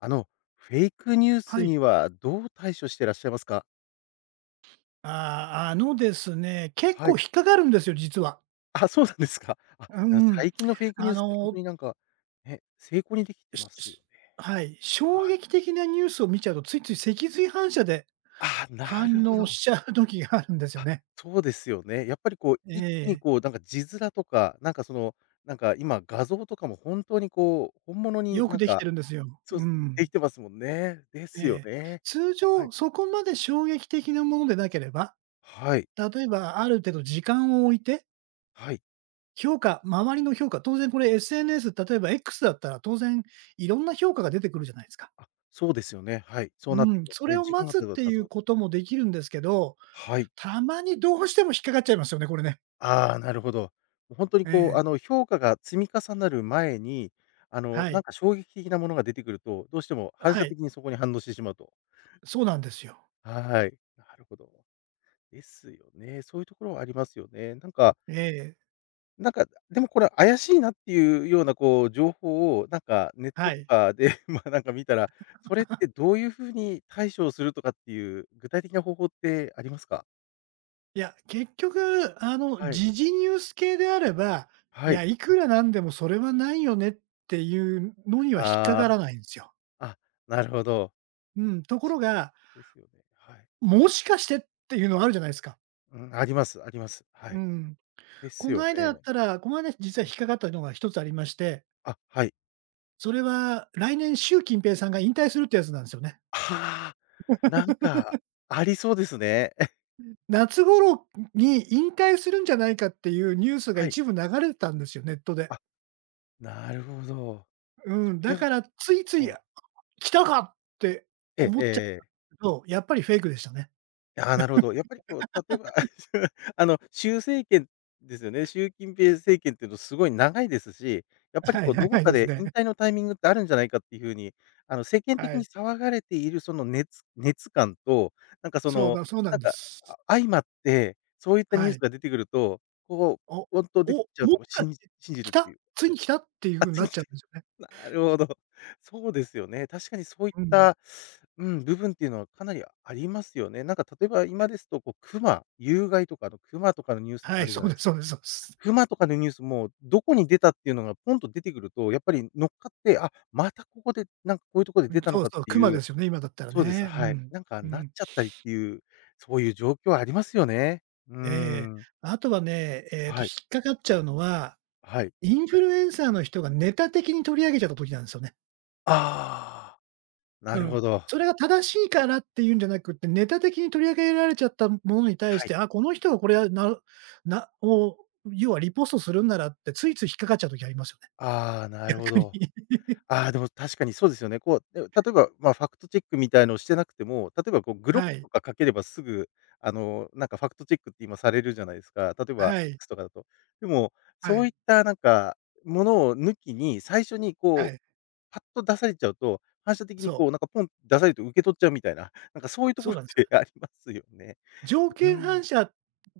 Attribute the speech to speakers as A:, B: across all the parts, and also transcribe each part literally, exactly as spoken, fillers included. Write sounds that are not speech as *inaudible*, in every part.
A: あの、フェイクニュー
B: は
A: ス
B: い。
A: にはどう対処してらっしゃいますか？
B: ああ、あのですね、
A: *laughs*
B: 結
A: はい。
B: 構引っかかるんですよ、実は。
A: あ、そうなんですか。あ、だ
B: う
A: から
B: ん。
A: 最近のフェイクニュ
B: あ
A: ースって本当
B: の、
A: になんか、ね、成功にできて
B: し
A: ますよ
B: し
A: ね。
B: はい、衝
A: はい。
B: 撃的なニュースを見ちゃうと、ついつい脊髄反射で
A: あ、なる
B: 反
A: ほ
B: 応
A: ど。
B: しちゃう時があるんですよ
A: あ、
B: ね。
A: そうですよね。やっぱりこう、
B: え
A: 一気に
B: え。
A: こう、なんか字面とか、なんかその、なんか今画像とかも本当にこう、本物に
B: よく
A: なん
B: できて
A: か、
B: るんですよ。
A: そう
B: う
A: です、で
B: ん。
A: きてますもんね。ですよ
B: ええ。
A: ね。
B: 通
A: は
B: 常
A: い。
B: そこまで衝撃的なものでなければ、
A: はい。
B: 例えばある程度時間を置いて、
A: はい。
B: 評価周りの評価、当然これ エスエヌエス、例えば X だったら、当然いろんな評価が出てくるじゃないですか。
A: あ、そうですよね。はい。そ
B: う
A: うなって
B: ん、
A: きます
B: それ
A: ね。
B: を
A: 時間
B: 待
A: が
B: つ
A: 経
B: っ
A: てば
B: て
A: 経
B: い
A: つほ
B: うこ
A: ど。
B: ともできるんですけど、
A: はい。
B: たまにどうしても引っかかっちゃいますよね、これね。
A: ああ、なるほど。もう本当に
B: え
A: こう、
B: え、
A: あの、評価が積み重なる前に、あの、
B: は
A: なん
B: い。
A: か衝撃的なものが出てくると、どうしても反
B: は
A: 射
B: い、
A: 的にそこに反応してしまうと。
B: そうなんですよ。
A: はい。なるほど。ですよね。そういうところはありますよね。なんか
B: ええ、
A: なんか、でもこれ怪しいなっていうようなこう情報をなんかネッ
B: は
A: トと
B: い。
A: かで *laughs*、ま、なんか見たら、それってどういうふうに対処をするとかっていう具体的な方法ってありますか？
B: いや、結局、あの、
A: はい。
B: 時事ニュース系であれば、い
A: はい。
B: や、いくらなんでもそれはないよねっていうのには引っかか
A: あ
B: らないんですよ。
A: あ、あ、なるほど。
B: うん、とこ
A: しっ
B: ろ
A: か
B: が、
A: りですよね。はい。
B: もしかしてっていうのはあるじゃないですか。
A: うん、あります、あります。は
B: う
A: い。
B: ん。
A: で
B: こ
A: す
B: の
A: よ
B: 間だっ
A: ね。
B: たら、この間実は
A: うん。
B: 引っかかったのが一つありまして、
A: あ、はい。
B: それは来年習近平さんが引退するってやつなんですよね。
A: ああ、なんか、ありそうですね。*laughs*
B: 夏頃に引退するんじゃないかっていうニュースが
A: はい。
B: 一部流れてたんですよ、ネットで。
A: あ、なるほど。
B: うん、
A: それ
B: だ
A: は、
B: からついつい
A: こう、
B: 「来たか！」って
A: えええ
B: 思っちゃ
A: ええ。
B: うけど、やっぱりフェイクでしたね。
A: ああ、なるほど。やっぱりこう、例えば、*laughs* あの、習政権ですよね。習近平政権っていうのすごい長いですし、やっぱり
B: はい、
A: こう、どこ
B: 長い
A: か
B: です
A: で引
B: ね。
A: 退のタイミングってあるんじゃないかっていう風に、あの、政権的
B: はい。
A: に騒がれているその熱熱感と、なんかそ
B: そう
A: の、
B: だそうな
A: な
B: ん
A: ん
B: で
A: か、
B: す。
A: あ相まって、そういったニ
B: は
A: ュース
B: い。
A: が出てくると、こう、
B: お
A: 本当出て
B: お、
A: きちゃう
B: も
A: と
B: し
A: こ、
B: かし
A: 信じ
B: て
A: 信じ
B: 「来
A: るって
B: た？
A: いう。
B: ついに来た？」っていう
A: あっ
B: 風に
A: ち
B: なっ
A: に
B: ちゃうんですよね。
A: なるほど。そうですよね。確かにそういっ
B: うん。
A: た、うん、部分っていうのはかなりありますよね。なんか例えば今ですと、こう熊、有害とかの熊とかのニュースとか
B: は
A: あ
B: い、
A: るじゃ
B: そう
A: ないで
B: で
A: す
B: す
A: か。
B: そうですそうです。
A: 熊とかのニュースも、どこに出たっていうのがポンと出てくると、やっぱり乗っかって、あ、またここで、なんかこういうとこで
B: うん、
A: 出たの
B: そう
A: かっ
B: そう、
A: て
B: 熊
A: い
B: で
A: う、
B: すよね、今だったら
A: そうです、
B: ね。う
A: はい。
B: ん。
A: なんか
B: う
A: なっ
B: ん。
A: ちゃったりっていう、そういう状況ありますよね。うー
B: ええ。
A: ん。
B: あとはね、えっと、
A: は
B: 引
A: い、
B: っかかっちゃうのは
A: はい。
B: インフルエンサーの人がネタ的に取り上げちゃった時なんですよね。
A: ああ、な
B: う
A: る
B: ん。
A: ほど。
B: それが正しいからっていうんじゃなくって、ネタ的に取り上げられちゃったものに対し
A: はい。
B: て、あ、この人がこれはななを、要はリポストするんならって、ついつい引っかかっちゃう時ありますよね、
A: ああ、な
B: *laughs*
A: るほ
B: 逆に。
A: ど。ああ、でも確かにそうですよね。こう、で、例えば、まあ、ファクトチェックみたいのをしてなくても、例えばこうグロッ
B: は
A: ク
B: い。
A: とかかければすぐ、あの、なんかファクトチェックって今されるじゃないですか。例えば
B: はい。
A: X とかだと。でも、
B: は
A: そう
B: い。
A: いったなんか、ものを抜きに、最初に
B: は
A: こう、
B: い。
A: パッと出されちゃうと、反射的に
B: そ
A: こうなん
B: う。
A: かポンって出されて受け取っちゃうみたいな、*laughs* なんかそういうとこ
B: そう
A: ろっ
B: なんです
A: て *laughs* あ
B: よ。
A: りますよね。
B: 条
A: う
B: 件反
A: ん。
B: 射っ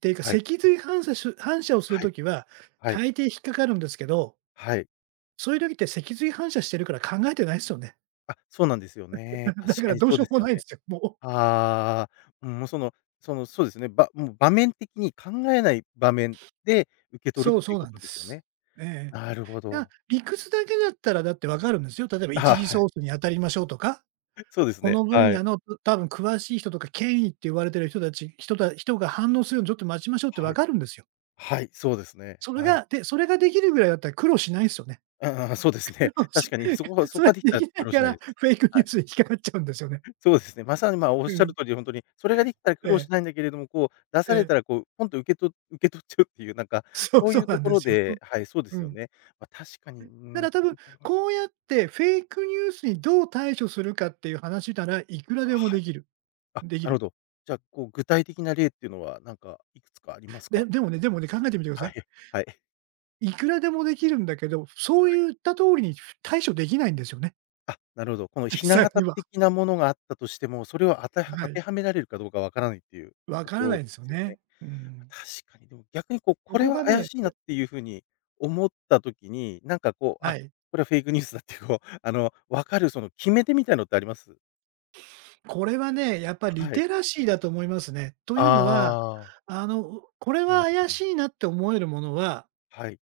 B: ていうか、
A: はい、
B: 脊髄反射し反射をする
A: はい、
B: 時は、
A: はい、
B: 大抵引っかかるんですけど、
A: はい。
B: そういう時って脊髄反射してるから考えてないですよね。
A: あ、そうなんですよね。
B: *laughs*
A: 確
B: だか
A: か
B: ら
A: に
B: どう
A: そ
B: し
A: う
B: よ
A: で
B: う
A: す
B: も
A: よ
B: ないんで
A: ね。
B: すよ、もう。
A: ああ、うん、もうそのその、そうですね、ばもう場面的に考えない場面で受け取るっ
B: そう、
A: てい
B: そう
A: うこ
B: なん
A: と
B: で
A: ですよ
B: す。
A: ね。
B: え
A: なるほ
B: え、あ、
A: ど。
B: 理屈だけだったらだって分かるんですよ。例えば一
A: あ、
B: 次
A: はい。
B: ソースに当たりましょうとか、
A: *laughs* そうです
B: こ
A: ね。
B: の分
A: は
B: 野
A: い。
B: の多分詳しい人とか権威って言われてる人たち人た人が反応するようにちょっと待ちましょうって分
A: はい。
B: かるんですよ。
A: はい、そうですね。
B: それ
A: はい。
B: が、で、それができるぐらいだったら苦労しないですよね。
A: ああ、そうで
B: *laughs*
A: す
B: 苦
A: ね。
B: 労
A: *laughs* 確
B: し
A: かにそこは
B: *laughs*
A: そ
B: そ
A: こが
B: れ
A: でき
B: で
A: た
B: き
A: ら
B: な
A: 苦
B: い
A: 労
B: か
A: しない
B: ら、
A: です。
B: フェイク
A: は
B: ニュー
A: い。
B: スに引っかかっちゃうんですよね。
A: そうですね。まさに、まあ、おっ
B: う
A: しゃる
B: ん。
A: 通りでほんとに、それができたら苦
B: え
A: 労
B: え、
A: しないんだけれども、こう出
B: え
A: され
B: え。
A: たらこう、ポンと受けと受け取っちゃうっていうなんか、
B: そう、
A: そう
B: そ
A: い
B: う
A: う
B: な
A: と
B: ん
A: こ
B: で
A: ろ
B: すよ。
A: で、はい、そうで
B: う
A: すよ
B: ん。
A: ね。ま、確かに、うー
B: た
A: ん、
B: だ多
A: そ
B: 分、
A: れはありますよ。
B: こうやってフェイクニュースにどう対処するかっていう話ならいくら
A: あ、
B: でも
A: は
B: で
A: い。
B: きる。
A: あ、
B: でき
A: なるほ
B: る。
A: ど。じゃあ、こう、具体的な例っていうのは、なんかいくつかあります
B: で
A: か？
B: でもねでもね、考えてみてくだ
A: *laughs*
B: さ
A: は
B: い。
A: い、はい。
B: いくらでもできるんだけど、そう
A: はい。
B: 言った通りに対処できないんですよね、
A: あ、なるほど。こ
B: *laughs*
A: の
B: 実
A: ひな
B: 際に
A: 形
B: は。
A: 的なものがあったとしても、それをあた
B: は
A: 当て
B: い。
A: はめられるかどうかわからないっていう
B: わ
A: と
B: か
A: こ
B: らな
A: ろ
B: いん
A: で
B: ですよ
A: すよね。
B: ね。うん。
A: 確かにでも逆にこう、こ
B: こ
A: れ
B: こ
A: は
B: が
A: 怪
B: ね、
A: しい
B: い
A: なっ
B: や、
A: ていうふうに思った時に、なんかこう、あ、
B: はい。
A: これはフェイクニュースだってこう、*laughs* あの、わかるその決め手みたいのってあります？
B: これはね、やっぱリ
A: はい。
B: テラシーだと思いますね。というのは、
A: ああ、
B: あの、これは
A: なるほ
B: 怪
A: ど。
B: しいなって思えるものは、
A: はい。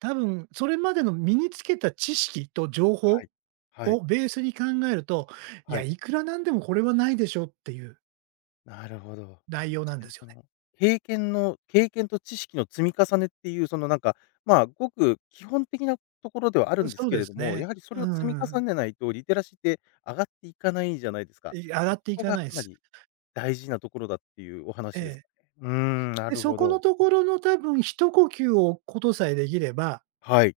B: 多分それまでの身につけた知識と情
A: は
B: 報
A: い。はい。
B: をベースに考えると、い
A: は
B: や、
A: い。
B: いくらなんでもこれはないでしょっていう
A: なるほど。まあ、
B: 内容な
A: 確
B: ん
A: か
B: で
A: に
B: すよ。
A: その、経験の経験と知識の積み重ねっていう、そのなんか、ま、ごく基本的なところではあるんです
B: そう
A: け
B: で
A: れ
B: す
A: ども、
B: ね。
A: やはりそ
B: う
A: れを積み重
B: ん、
A: ねないと、リテラシーって上がっていかないじゃないですか。
B: い上が
A: こ
B: っ
A: そ
B: てい
A: こ
B: か
A: が
B: ないで
A: かな
B: す。
A: り大事なところだっていうお
B: え
A: 話ですか
B: え。
A: ね。うーん、な
B: で、
A: る
B: そ
A: ほ
B: この
A: ど。
B: ところの多分一呼吸を置くことさえできれば、
A: はい、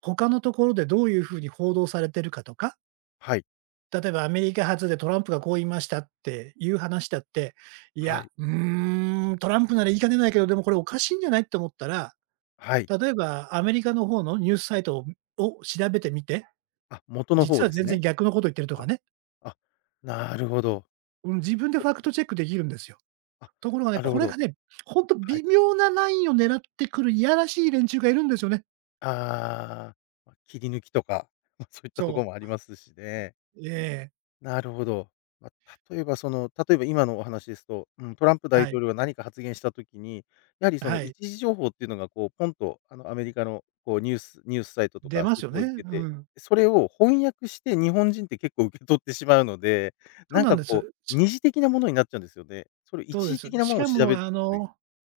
B: 他のところでどういうふうに報道されてるかとか、
A: はい、
B: 例えばアメリカ発でトランプがこう言いましたっていう話だって、い
A: は
B: や、
A: い、
B: うーん、トランプなら言いかねないけど、でもこれおかしいんじゃないって思ったら、
A: はい。
B: 例えばアメリカの方のニュースサイトをを調べてみて、
A: あ、元の
B: 実
A: 方
B: は
A: です
B: 全然
A: ね。
B: 逆のこと言ってると
A: は
B: か
A: い。
B: ね。
A: あ、なるほど。
B: うん、自分で
A: そう
B: ファ
A: で
B: ク
A: すね。
B: トチェックできるんですよ。
A: あ、
B: ところがね、
A: なる
B: こ
A: ほ
B: れが
A: ど。
B: ね、ほんと
A: は
B: 微
A: い。
B: 妙なラインを狙ってくるいやらしい連中がいるんですよね。
A: ああ、ま、切り抜きとか、ま、そういったとこ
B: そ
A: も
B: う。
A: ありますしね。
B: ええ、
A: なるほど。ま、例えばその、例えば今のお話ですと、うん、トランプ大
B: はい、
A: 統領が何か発言した時に、やはりその
B: はい。
A: 一時情報っていうのがこうポンとあのアメリカのこうニュースニュースサイトと
B: 出
A: かそ
B: ま
A: うい
B: す
A: う
B: よ
A: と
B: ね。
A: こ
B: う
A: に出て、
B: ん。
A: それを翻訳して日本人って結構受け取ってしまうので、
B: そう
A: なん
B: なん
A: か
B: で
A: こ
B: す。
A: う
B: し
A: 二次的なものになっちゃうんですよね。それ
B: そう
A: 一
B: で
A: 時
B: す。
A: 的な
B: し
A: もの
B: か
A: を調
B: も
A: べる
B: あ
A: という、
B: の、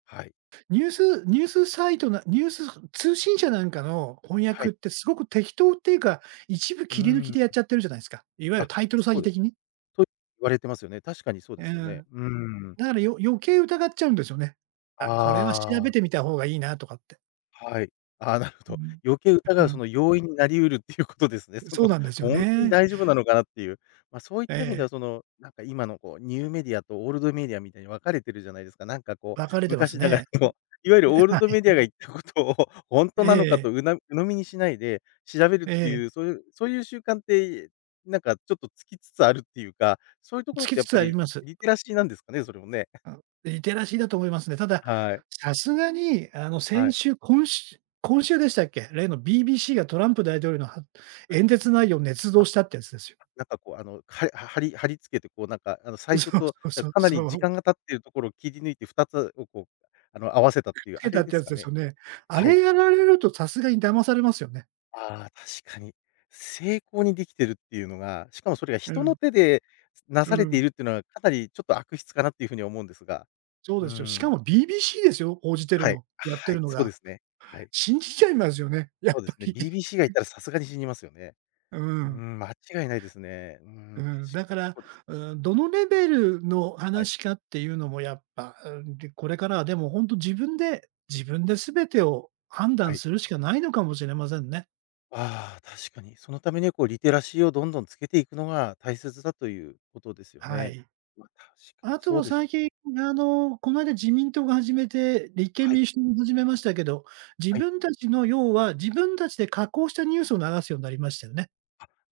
A: はい、
B: ニュースニュースサイトなニュース通信社なんかの翻
A: は
B: 訳っ
A: い。
B: てすごく適当っていうか、一部
A: う
B: 切り抜
A: ー
B: き
A: ん。
B: でやっちゃってるじゃないすか。いわゆ
A: あ、
B: るタイトル詐
A: そ
B: 欺
A: うです
B: 的に。
A: ね。と言われてますよね。確かにそう
B: う
A: ですよね。
B: ん。
A: うーん。
B: だからよ余計疑っちゃうんですよね。あ、これは
A: あ
B: 調
A: あ。
B: べてみた方がいいなとかって。
A: はい。ああ、なるほ
B: う
A: ど。
B: ん。
A: 余計疑う
B: う
A: そ
B: ん。
A: の要因になり得るっていうことですね。その、
B: そうな
A: *laughs*
B: んですよ
A: ほんとに
B: ね。
A: 大丈夫なのかなっていう。まあ、そういっ
B: え
A: た意味で
B: え。
A: はその、なんか今のこうニューメディアとオールドメディアみたいに分かれてるじゃないですか。なんかこう、
B: 分かれてます
A: 昔ながら
B: ね。
A: の、いわゆる
B: で、
A: オール
B: は
A: ドメディ
B: い。
A: アが言ったことをほん
B: *laughs*
A: と *laughs*
B: ええ
A: なのか
B: ええ。
A: とうな鵜呑みにしないで調べるっていう、そういうそういう習慣って、なんかちょっとつきつつあるっていうか、そういうとこ
B: つ
A: ろっ
B: き
A: てや
B: つ
A: っ
B: つ
A: ぱ
B: あり
A: り
B: ます。
A: リテラシーなんですかね、それもね。
B: あ、リテラシーだと思いますね。ただ、
A: はい。
B: さすがにあの、
A: は
B: 先
A: い。
B: 週今し今週でしたっけ？例の ビービーシー がトランプ大統領のは
A: はい。
B: 演説内容を捏造したってやつですよ。
A: なんかこう、あの、は貼り貼り付けて、こうなんか、あの、最初
B: *laughs* そ
A: と、
B: うそう
A: だ
B: そう
A: かなり
B: そ
A: 時
B: う。
A: 間が経っているところを切り抜いてふたつをこう、あの、合わせたってい
B: つ
A: う
B: け
A: あ
B: た
A: れ
B: っ
A: で
B: てや
A: す
B: つ
A: か
B: です
A: ね？
B: よね。あ
A: はい。
B: れやられるとさすがに騙されますよね。
A: ああ、確かに。精巧にできてるっていうのが、しかもそれが
B: う
A: 人の
B: ん、
A: 手でな
B: う
A: されてい
B: ん。
A: るっていうのは、かなりちょっと悪質かなっていう風に思うんですが。
B: そう
A: うー
B: ですよ。しか
A: ん。
B: も ビービーシー ですよ、報じてる
A: はい。
B: の、やって
A: は
B: る
A: い、
B: の
A: そうで
B: が。
A: すね。はい。
B: 信じちゃいますよね、や
A: そ
B: っ
A: うで
B: ぱ
A: すね、
B: り。
A: ビービーシー
B: *laughs*
A: がいたらさすがに死にますよね。
B: う
A: うー
B: ん。
A: ん、間違いないですね。うー
B: う
A: ん、確
B: ん、だ
A: か
B: か
A: に
B: ら、
A: そうです。
B: うん、どのレベルの
A: はい、
B: 話かっていうのもやっぱ、うん、で、これからはでも本当自分で、自分で全てを判
A: は
B: 断
A: い。
B: するしかないのかもしれませんね。
A: ああ、確かに。そのためには、こう、リテラシーをどんどんつけていくのが大切だということですよ
B: は
A: ね。
B: い。
A: まあ、確かに
B: あと
A: そう
B: は
A: です
B: 最
A: よ
B: 近、
A: ね。
B: あの、この間自民党が始めて、立憲
A: はい、
B: 民主党も始めましたけど、自
A: はい、
B: 分たちの要は、自分たちで加工したニュースを流すようになりましたよね。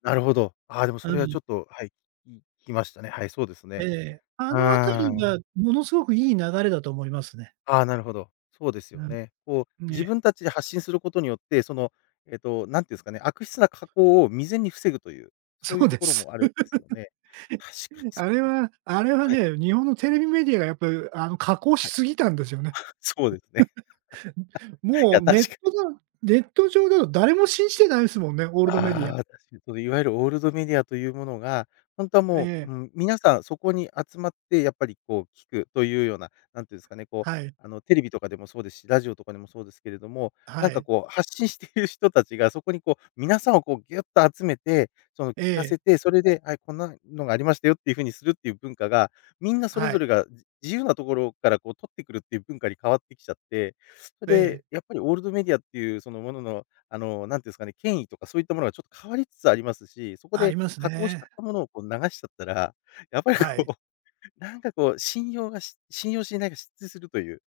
A: なるほど。ああ、でも
B: う
A: それはち
B: ん。
A: ょっと、はい、き聞きましたね。はい、そうです
B: え
A: ね。
B: え。あ
A: う
B: のあた
A: ー
B: り
A: ん。
B: がものすごくいい流れだと思いますね。
A: ああ、なるほど。そうです
B: う
A: よ
B: ん、
A: ね。こう、自
B: ね、
A: 分たちで発信することによって、その、えっと、なんていうんですかね、悪質な加工を未然に防ぐという、そうい
B: そ
A: う
B: う
A: と
B: で
A: ころ
B: す。
A: もあるんですよね。確かにそ
B: あ
A: れ
B: れ
A: は
B: はあれは
A: はい、
B: ね、日本のテレビメディアがやっぱ、あの、加工し
A: はい。
B: すぎたんですよね。
A: *laughs* そうですね。い
B: もう
A: や、
B: ネッ
A: 確
B: ト
A: かに
B: だネット上だと誰も信じてないですもんね、オールドメディ
A: あ
B: ア。
A: あ、確かに、そのいわゆるオールドメディアというものが、本当は
B: え
A: もう、
B: え、
A: うん、皆さんそこに集まってやっぱりこう聞くというような、なんていうんですかね、こう、
B: はい、
A: あのテレビとかでもそうですし、ラジオとかでもそうですけれども、なん
B: は
A: か
B: い、
A: こう発信している人たちがそこにこう皆さんをこうギュッと集めて、その
B: え
A: 聞か
B: え、
A: せて、それで、はい、こんなのがありましたよっていう風にするっていう文化が、みんなそれ
B: は
A: ぞ
B: い、
A: れがじ自由なところからこう取ってくるっていう文化に変わってきちゃって、それ
B: ええ、
A: でやっぱりオールドメディアっていうそのもののあの、なんていうんですかね、権威とかそういったものがちょっと変わりつつありますし、そこ
B: あり
A: で
B: ます
A: 加工しちゃ
B: ね。
A: ったものをこう流しちゃったら、*laughs* やっぱりこ
B: はい、
A: う、なんかこう、信用がし信用信頼が失墜するという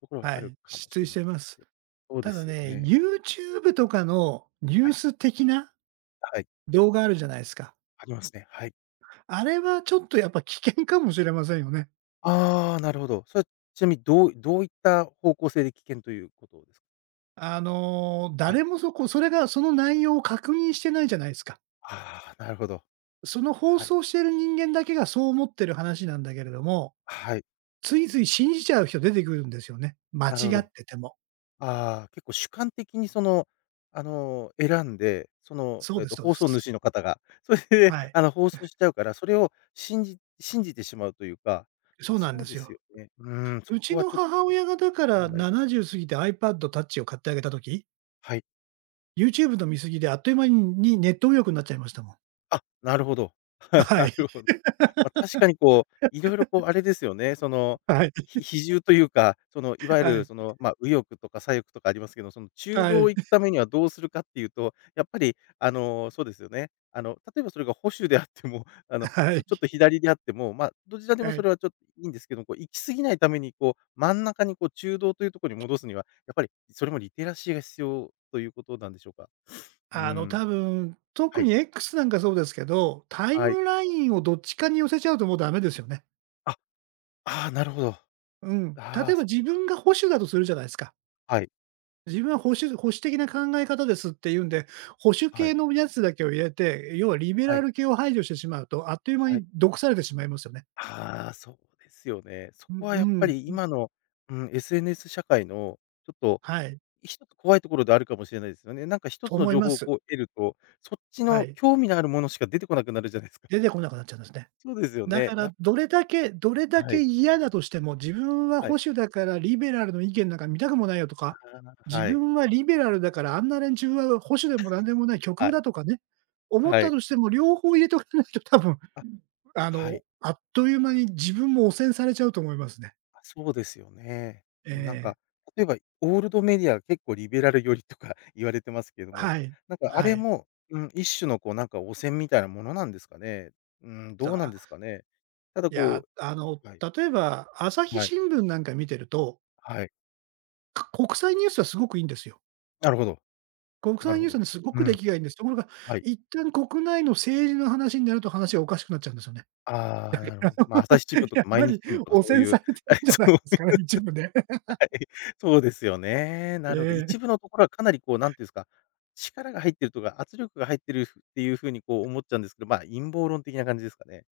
A: ところ
B: は
A: があ
B: い、
A: るかもし
B: 失墜
A: れ
B: し
A: な
B: て
A: いで
B: ま
A: す
B: す。
A: よ。そうで
B: ただ
A: すよ
B: ね、
A: ね。
B: YouTube とかのニ
A: は
B: ュー
A: い。
B: ス的な
A: はい。
B: 動画あるじゃないですか。
A: ありますね。はい。
B: あれはちょっとやっぱ危険かもしれませんよね。
A: ああ、なるほど。それはちなみにどうどういった方向性で危険ということですか？
B: あの、
A: はい。
B: 誰もそこそれがその内容を確認してないじゃないですか。
A: ああ、なるほど。
B: その放
A: はい。
B: 送してる人間だけがそう思ってる話なんだけれども、
A: はい。
B: ついつい信じちゃう人出てくるんですよね。間違
A: なるほど。
B: ってても。
A: ああ、結構主観的にその、あの、選んで、その、
B: そう
A: えっ
B: です
A: と、
B: そうで
A: 放送主
B: す。
A: の方が、それで、
B: はい。
A: あの、放送しちゃうから、それを信じ信じてしまうというか、
B: そ
A: ま、
B: うなん
A: そ
B: で
A: うで
B: す
A: す
B: よ。
A: よね。うーん、そ
B: う
A: こ
B: ち
A: は
B: の
A: ちょっ
B: 母
A: と
B: 親がだから
A: 問題
B: ななじゅう過ぎて iPad Touch を買ってあげた時、
A: はい。
B: YouTube の見過ぎであっという間にネット右翼になっちゃいましたもん。
A: あ、なるほど。*laughs*
B: は
A: な
B: い。
A: るほど。まあ、
B: *laughs*
A: 確かにこう、いろいろこうあれですよね、その、
B: はい。
A: ひ比重というか、そのいわゆ
B: は
A: る
B: い。
A: その、まあ、右翼とか左翼とかありますけど、その中
B: は
A: 道を
B: い。
A: 行くためにはどうするかっていうと、やっぱりあの、そうですよね。あの、例えばそれが保守であっても、*laughs* あの、
B: は
A: そちょっ
B: い。
A: と左であっても、まあ、どちらでも
B: は
A: そ
B: い。
A: れはちょっといいんですけど、こう行き過ぎないためにこう、真ん中にこう中道というところに戻すには、やっぱりそれもリテラシーが必要ということなんでしょうか？う
B: あの
A: ん、
B: 多分、
A: は
B: 特
A: い。
B: に X なんかそうですけど、タイ
A: はい。
B: ムラインをどっちかに寄せちゃうともうダメですよね。
A: あああ、なるほど。あ
B: うん。例
A: あ、
B: えば
A: そ
B: 自分が保守だとするじゃないですか。
A: はい、
B: 自分は保守保守的な考え方ですっていうんで、保守
A: は
B: 系
A: い、
B: のやつだけを入れて、要はリベ
A: は
B: ラ
A: い、
B: ル系を排除してしまうと、あっという間
A: は
B: に
A: い。
B: 毒されてしまいますよね。
A: ああ、そうですよね。そ
B: う
A: こはやっぱ
B: ん
A: り
B: うん。
A: 今の、うん、エスエヌエス 社会のちょっと
B: はい。
A: 一つ怖いところであるかもしれないですよね。なんか一
B: と
A: つの
B: 思い
A: 情
B: ま
A: 報を
B: す。
A: こう得ると、そっち
B: は
A: の
B: い。
A: 興味のあるものしか出てこなくなるじゃないですか。
B: 出
A: *laughs*
B: てこなくなっちゃうんですね。
A: そうですよ
B: だか
A: ね。
B: ら
A: やっ
B: どれだけどれだ
A: は
B: け
A: い、
B: 嫌だとしても、自分は
A: は
B: 保
A: い、
B: 守だからリベラルの意見なんか見たくもないよとか、
A: な
B: 自
A: はい、
B: 分はリベラルだからあんな連中は保守でもなんでもない極
A: は
B: 右
A: い、
B: だとかね、思っ
A: は
B: た
A: い。
B: としても両方入れとかないと多分
A: あ、
B: あ
A: は
B: の、
A: い。
B: あっという間に自分も汚染されちゃうと思いますね。
A: あ、そうですよね。
B: え
A: でもなん
B: え。
A: か、例えばオールドメディア結構リベラル寄りとか *laughs* 言われてますけども、
B: はい。
A: なんかあ
B: は
A: れ
B: い。
A: も、うん、一種のこうなんか汚染みたいなものなんですかね？うん、どうなん
B: だ
A: ですかね？ただ
B: いや、
A: こ
B: あの、
A: うはい、
B: 例えば朝日
A: はい、
B: 新聞なんか見てると、
A: はい。
B: か国際ニュースはすごくいいんですよ。
A: なるほど、
B: 国
A: な
B: 際
A: る
B: ニ
A: ほ
B: ュースは
A: ど。
B: ね、すごく
A: う
B: 出
A: ん、
B: 来がいいんです。ところが、
A: はい。
B: 一旦国内の政治の話になると話がおかしくなっちゃうんですよね。
A: ああ、なるほど。まあ、朝日新聞
B: *laughs*
A: と
B: や
A: か
B: っ
A: 毎
B: ぱ
A: 日
B: り
A: 新聞とか
B: 汚
A: そう
B: 染
A: いう、
B: されてるん
A: *laughs*
B: じゃないで
A: そう
B: すかね、一部ね。*laughs*
A: *laughs* いそうですよね。なるほど。
B: ええ、
A: 一部のところはかなりこう、なんていうんですか、力が入ってるとか、圧力が入ってるっていうふうにこう思っちゃうんですけど、まあ、陰謀論的な感じですかね。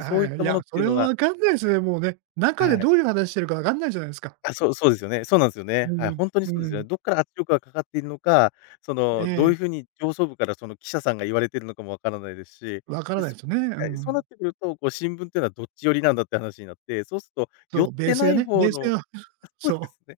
A: そういっ
B: い。い
A: たも
B: や、
A: のっ
B: そ
A: ていう
B: れは
A: のが
B: わかんないですね、もうね。中で
A: は
B: ど
A: い。
B: ういう話してるかわかんないじゃないですか。
A: あ、そうそうですよね。そうなんですよ
B: う
A: ね。はい、
B: ん、
A: 本当に
B: う
A: そうですよ
B: ん。
A: ね。どっから圧力がかかっているのか、そ
B: え
A: の、どういうふう
B: え。
A: に上層部からその記者さんが言われているのかもわからないですし、
B: わから
A: で、
B: ない
A: そ
B: ですよね。う
A: はい、そうなっ
B: ん。
A: てくると、こう新聞っていうのはどっち寄りなんだって話になって、そうすると寄っ
B: そう、ベー
A: て
B: ス
A: な
B: が
A: い
B: ね、ベ
A: 方
B: ース
A: の
B: が
A: *laughs*
B: *laughs*
A: そうで
B: そ
A: すね。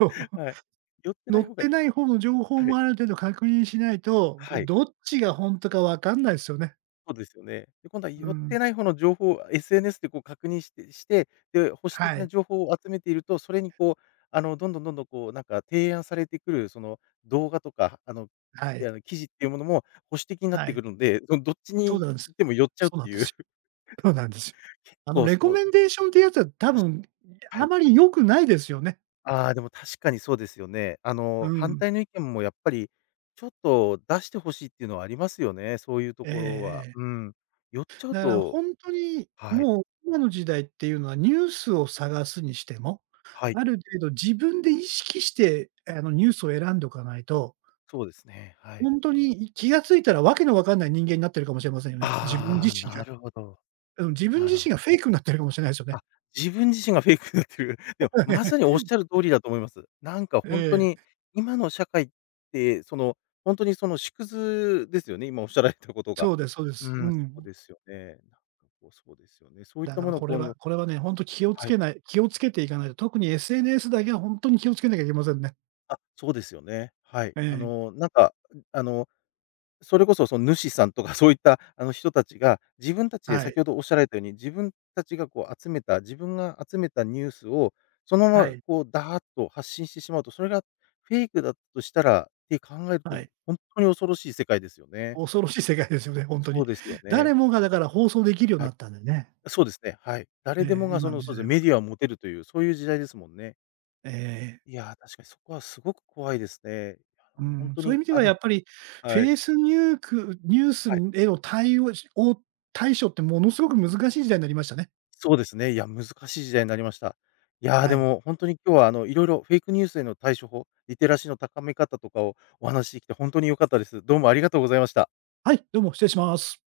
B: う、
A: は
B: *laughs*
A: い。寄ってな
B: 載
A: い
B: っ
A: 方が
B: てない方の情報
A: は
B: も
A: い。
B: ある程度確認しないと、
A: はい。
B: どっちが本当かわかんないですよね。
A: そうですよね。で、今度は
B: う
A: 寄っ
B: ん。
A: てない方の情報を エスエヌエス でこう確認してして、で、保守的
B: は
A: な
B: い、
A: 情報を集めていると、それにこう、あの、どんどんどんどんこう、なんか提案されてくるその動画とか、あの、
B: は
A: い
B: い、
A: や、記事っていうものも保守的になっ
B: は
A: て
B: い。
A: くるので、そのどっち
B: そう
A: に
B: なんです。
A: でも寄っちゃ
B: そ
A: うっ
B: うな
A: て
B: んで
A: い
B: す
A: う、
B: よ。
A: *laughs*
B: *laughs* そうなんですよ。
A: 結
B: あの、
A: 構
B: レコ
A: そ
B: メ
A: う
B: ンデーションってやつは多
A: だし
B: 分、
A: は
B: あ
A: い。
B: まり良くないですよね。
A: ああ、でも確かにそうですよね。あ
B: う
A: の、反
B: ん。
A: 対の意見もやっぱりちょっと出してほしいっていうのはありますよね、そういうところは。
B: え
A: う
B: え。
A: ん。寄っちゃう
B: だから
A: と
B: 本当に、
A: はい、
B: もう今の時代っていうのはニュースを探すにしても、
A: はい。
B: ある程度自分で意識して、あの、ニュースを選んでおかないと、
A: そうですね、はい。
B: 本当に気がついたらわけのわかんない人間になってるかもしれませんよね。自分
A: あ
B: 自
A: あ、
B: 身
A: な
B: が。
A: るほど。
B: うん、自分
A: な
B: 自
A: るほ
B: 身が
A: ど。
B: フェイクになってるかもしれないですよね。
A: あ、自分自身がフェイクになってる。*laughs* でも、まさに
B: *laughs*
A: おっしゃる通りだと思います。なんか本当
B: え
A: に、
B: え。
A: 今の社会って、その、本当にその縮図ですよね、今おっしゃられたことが。
B: そうですそうです。
A: う
B: う
A: ん、そう
B: ん。
A: ですよね。なんかこう、そうですよね。そういっ
B: だ
A: た
B: から
A: ものを
B: これ
A: 今
B: は
A: 度
B: これはね、本当気をつ
A: はい。
B: けない気をつけていかないと、特に エスエヌエス だけは本当に気をつけなきゃいけませんね。
A: あ、そうですよね。はい。
B: え
A: あ
B: え。
A: の、なんか、あのそれこそ、その主さんとかそういったあの人たちが、自分たちで
B: は
A: 先
B: い。
A: ほどおっしゃられたように、自分たちがこう集めた、自分が集めたニュースを、そのま
B: は
A: ま
B: い。
A: こうダーッと発信してしまうと、それがフェイクだとしたらって考えると、
B: はい。
A: 本当に恐ろしい世界ですよね。
B: 恐ろしい世界ですよね、ほんと
A: そ
B: に。
A: うですよね。
B: 誰もがだから放送できるように
A: は
B: な
A: い。
B: ったんだよね。
A: そうですね、はい。誰で
B: え
A: も
B: え、
A: がそ
B: 今の
A: の、
B: 時
A: そうで
B: 代
A: すね、
B: は。
A: メディアを持てるという、そういう時代ですもんね。
B: え
A: い
B: え。
A: やー、確かにそこはすごく怖いですね。いや、
B: う
A: もう本
B: ん、
A: 当
B: そういう意
A: に
B: 味で
A: あ
B: はや
A: の
B: っぱり、フ
A: はい、
B: ェイスニュークニュース
A: はい。
B: への対応しお対処ってものすごく難しい時代になりましたね。
A: そうですね。いや、難しい時代になりました。いやー、
B: は
A: で
B: い。
A: も本当に今日は、あの、色々フェイクニュースへの対処法、リテラシーの高め方とかをお話しできて本当に良かったです。どうもありがとうございました。
B: はい、どうも失礼します。